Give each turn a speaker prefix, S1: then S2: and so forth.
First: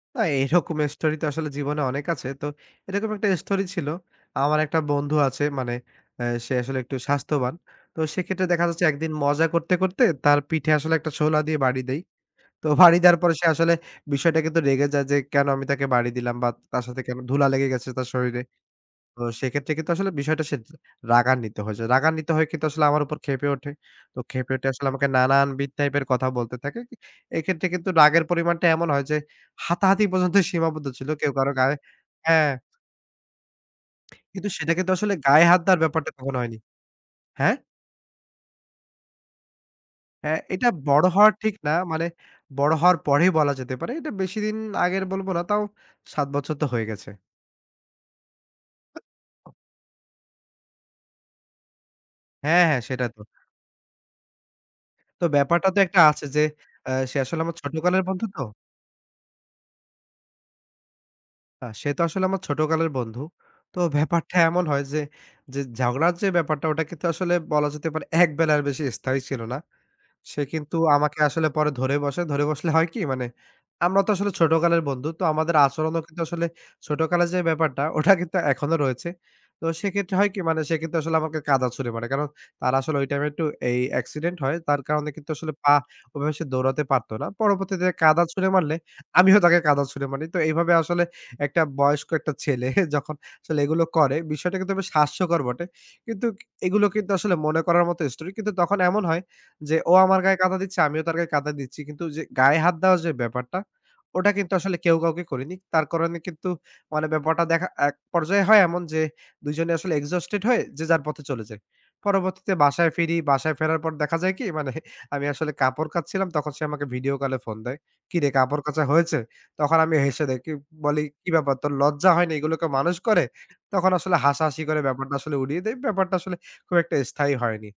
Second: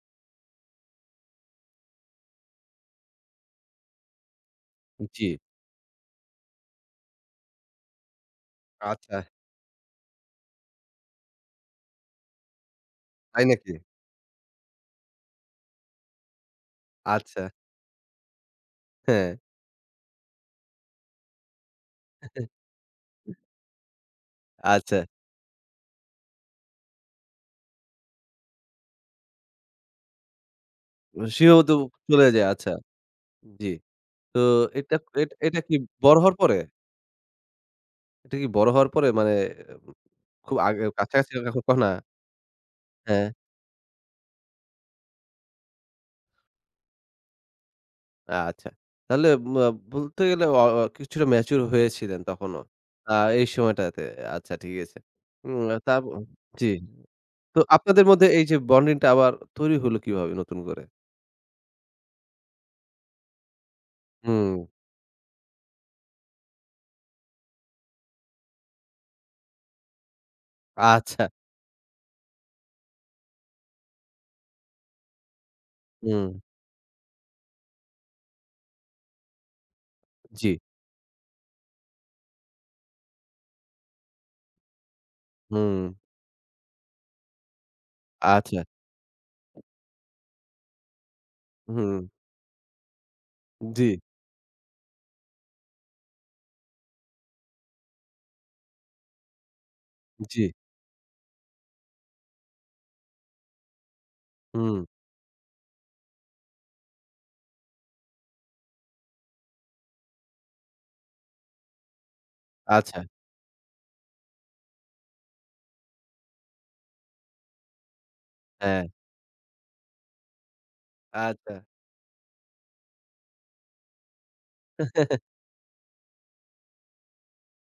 S1: আ এরকম story তো আসলে জীবনে অনেক আছে। তো এরকম একটা story ছিল। আমার একটা
S2: উম
S1: বন্ধু
S2: জি।
S1: আছে মানে অ্যা সে আসলে একটু স্বাস্থ্যবান। তো সেক্ষেত্রে দেখা যাচ্ছে একদিন
S2: আচ্ছা।
S1: মজা করতে, করতে তার পিঠে আসলে একটা সোলা দিয়ে বাড়ি দেই। তো বাড়ি দেওয়ার পরে সে
S2: তাই নাকি?
S1: আসলে বিষয়টা কিন্তু রেগে যায় যে, "কেন আমি তাকে বাড়ি দিলাম!" বা তার সাথে কেন
S2: আচ্ছা।
S1: ধুলা লেগে গেছে তার শরীরে। তো
S2: হ্যাঁ।
S1: সেক্ষেত্রে কিন্তু আসলে বিষয়টা সে জ রাগান্বিত হয়েছে। রাগান্বিত হয়ে কিন্তু আসলে আমার উপর ক্ষেপে ওঠে। তো ক্ষেপে উঠে আসলে
S2: আচ্ছা।
S1: নানান বিধ type এর কথা বলতে থাকে। ই এইক্ষেত্রে কিন্তু রাগের পরিমাণটা এমন হয় যে, হাতাহাতি পর্যন্ত সীমাবদ্ধ ছিল
S2: ও
S1: কেউ কারো
S2: সেও তো
S1: গায়ে
S2: চলে যায়
S1: হ্যাঁ।
S2: আচ্ছা, জি। তো
S1: কিন্তু সেটা কিন্তু
S2: এটা
S1: আসলে
S2: এটা
S1: গায়ে হাত
S2: এটা কি
S1: দেওয়ার ব্যাপারটা
S2: বড়
S1: তখন
S2: হওয়ার পরে?
S1: হয়নি, হ্যাঁ?
S2: এটা কি বড় হওয়ার পরে মানে উম
S1: হ্যাঁ,
S2: খুব
S1: এটা
S2: আগের
S1: বড়
S2: কাছাকাছি
S1: হওয়ার
S2: কা
S1: ঠিক না।
S2: ঘটনা?
S1: মানে বড় হওয়ার পরেই
S2: হ্যাঁ।
S1: বলা যেতে পারে। এটা বেশিদিন আগের বলব না তাও ৭ বছর তো হয়ে গেছে।
S2: আচ্ছা। তাহলে মা বলতে গেলে অ অ কিছুটা mature হয়েছিলেন তখনও।
S1: হ্যাঁ, হ্যাঁ সেটা
S2: আ
S1: তো।
S2: এই সময়টাতে। আচ্ছা ঠিক আছে।
S1: তো
S2: উম
S1: ব্যাপারটা
S2: আ
S1: তো
S2: তা
S1: একটা
S2: উম
S1: আছে যে
S2: জি।
S1: অ্যা সে আসলে আমার
S2: তো
S1: ছোটকালের
S2: আপনাদের
S1: বন্ধু
S2: মধ্যে
S1: তো।
S2: এই যে bonding টা আবার তৈরি হল কিভাবে নতুন করে?
S1: আ সে তো আসলে আমার ছোটকালের বন্ধু। তো ব্যাপারটা
S2: হুম।
S1: এমন হয় যে, যে ঝগড়ার যে ব্যাপারটা ওটাকে তো আসলে বলা যেতে পারে একবেলার স্থায়ী ছিল না। সে কিন্তু আমাকে
S2: আচ্ছা!
S1: আসলে পরে ধরে বসে। ধরে বসলে হয় কি? মানে আমরা তো আসলে ছোটকালের বন্ধু তো আমাদের আচরণও কিন্তু
S2: হুম।
S1: আসলে ছোটকালের যে ব্যাপারটা, ওটা কিন্তু এখনো রয়েছে। তো সেক্ষেত্রে হয় কি
S2: জি।
S1: মানে সে কিন্তু আসলে আমাকে কাদা ছুঁড়ে মারে। কারণ তার আসলে ঐ time এ একটু এই accident হয়। তার কারণে কিন্তু আসলে পা
S2: হুম।
S1: ওইভাবে সে দৌড়াতে পারতো না। পরবর্তীতে কাদা ছুঁড়ে
S2: আচ্ছা।
S1: মারলে, আমিও তাকে কাদা ছুঁড়ে মারি। তো এইভাবে আসলে একটা
S2: হুম।
S1: বয়স্ক একটা ছেলে যখন আসলে এগুলো
S2: জি।
S1: করে বিষয়টা কিন্তু বেশ হাস্যকর বটে! কিন্তু এগুলো কিন্তু আসলে মনে করার মতো story কিন্তু তখন এমন হয়, যে ও আমার গায়ে
S2: জি।
S1: কাদা দিচ্ছে, আমিও তার গায়ে কাদা দিচ্ছি। কিন্তু যে গায়ে হাত দেওয়া যে ব্যাপারটা, ওটা কিন্তু আসলে
S2: হুম।
S1: কেউ কাউকে করেনি। তার করণে কিন্তু মানে ব্যাপারটা দেখা এক পর্যায়ে হয় এমন যে দুজনে আসলে exhausted হয়ে যে যার পথে চলে যাই। পরবর্তীতে বাসায়
S2: আচ্ছা।
S1: ফিরি, বাসায় ফেরার পর দেখা যায় কি? মানে আমি আসলে কাপড় কাচছিলাম তখন সে আমাকে ভিডিও কলে ফোন দেয়, ‘’কিরে কাপড় কাচা
S2: হ্যাঁ।
S1: হয়েছে?‘’ তখন আমি হেসে দেই, কিউ বলি, ‘’কি ব্যাপার
S2: আচ্ছা।
S1: তোর লজ্জা হয়নি এগুলোকে মানুষ করে!‘’ তখন আসলে হাসাহাসি করে ব্যাপারটা আসলে উড়িয়ে দেই। ব্যাপারটা আসলে খুব একটা স্থায়ী হয়নি।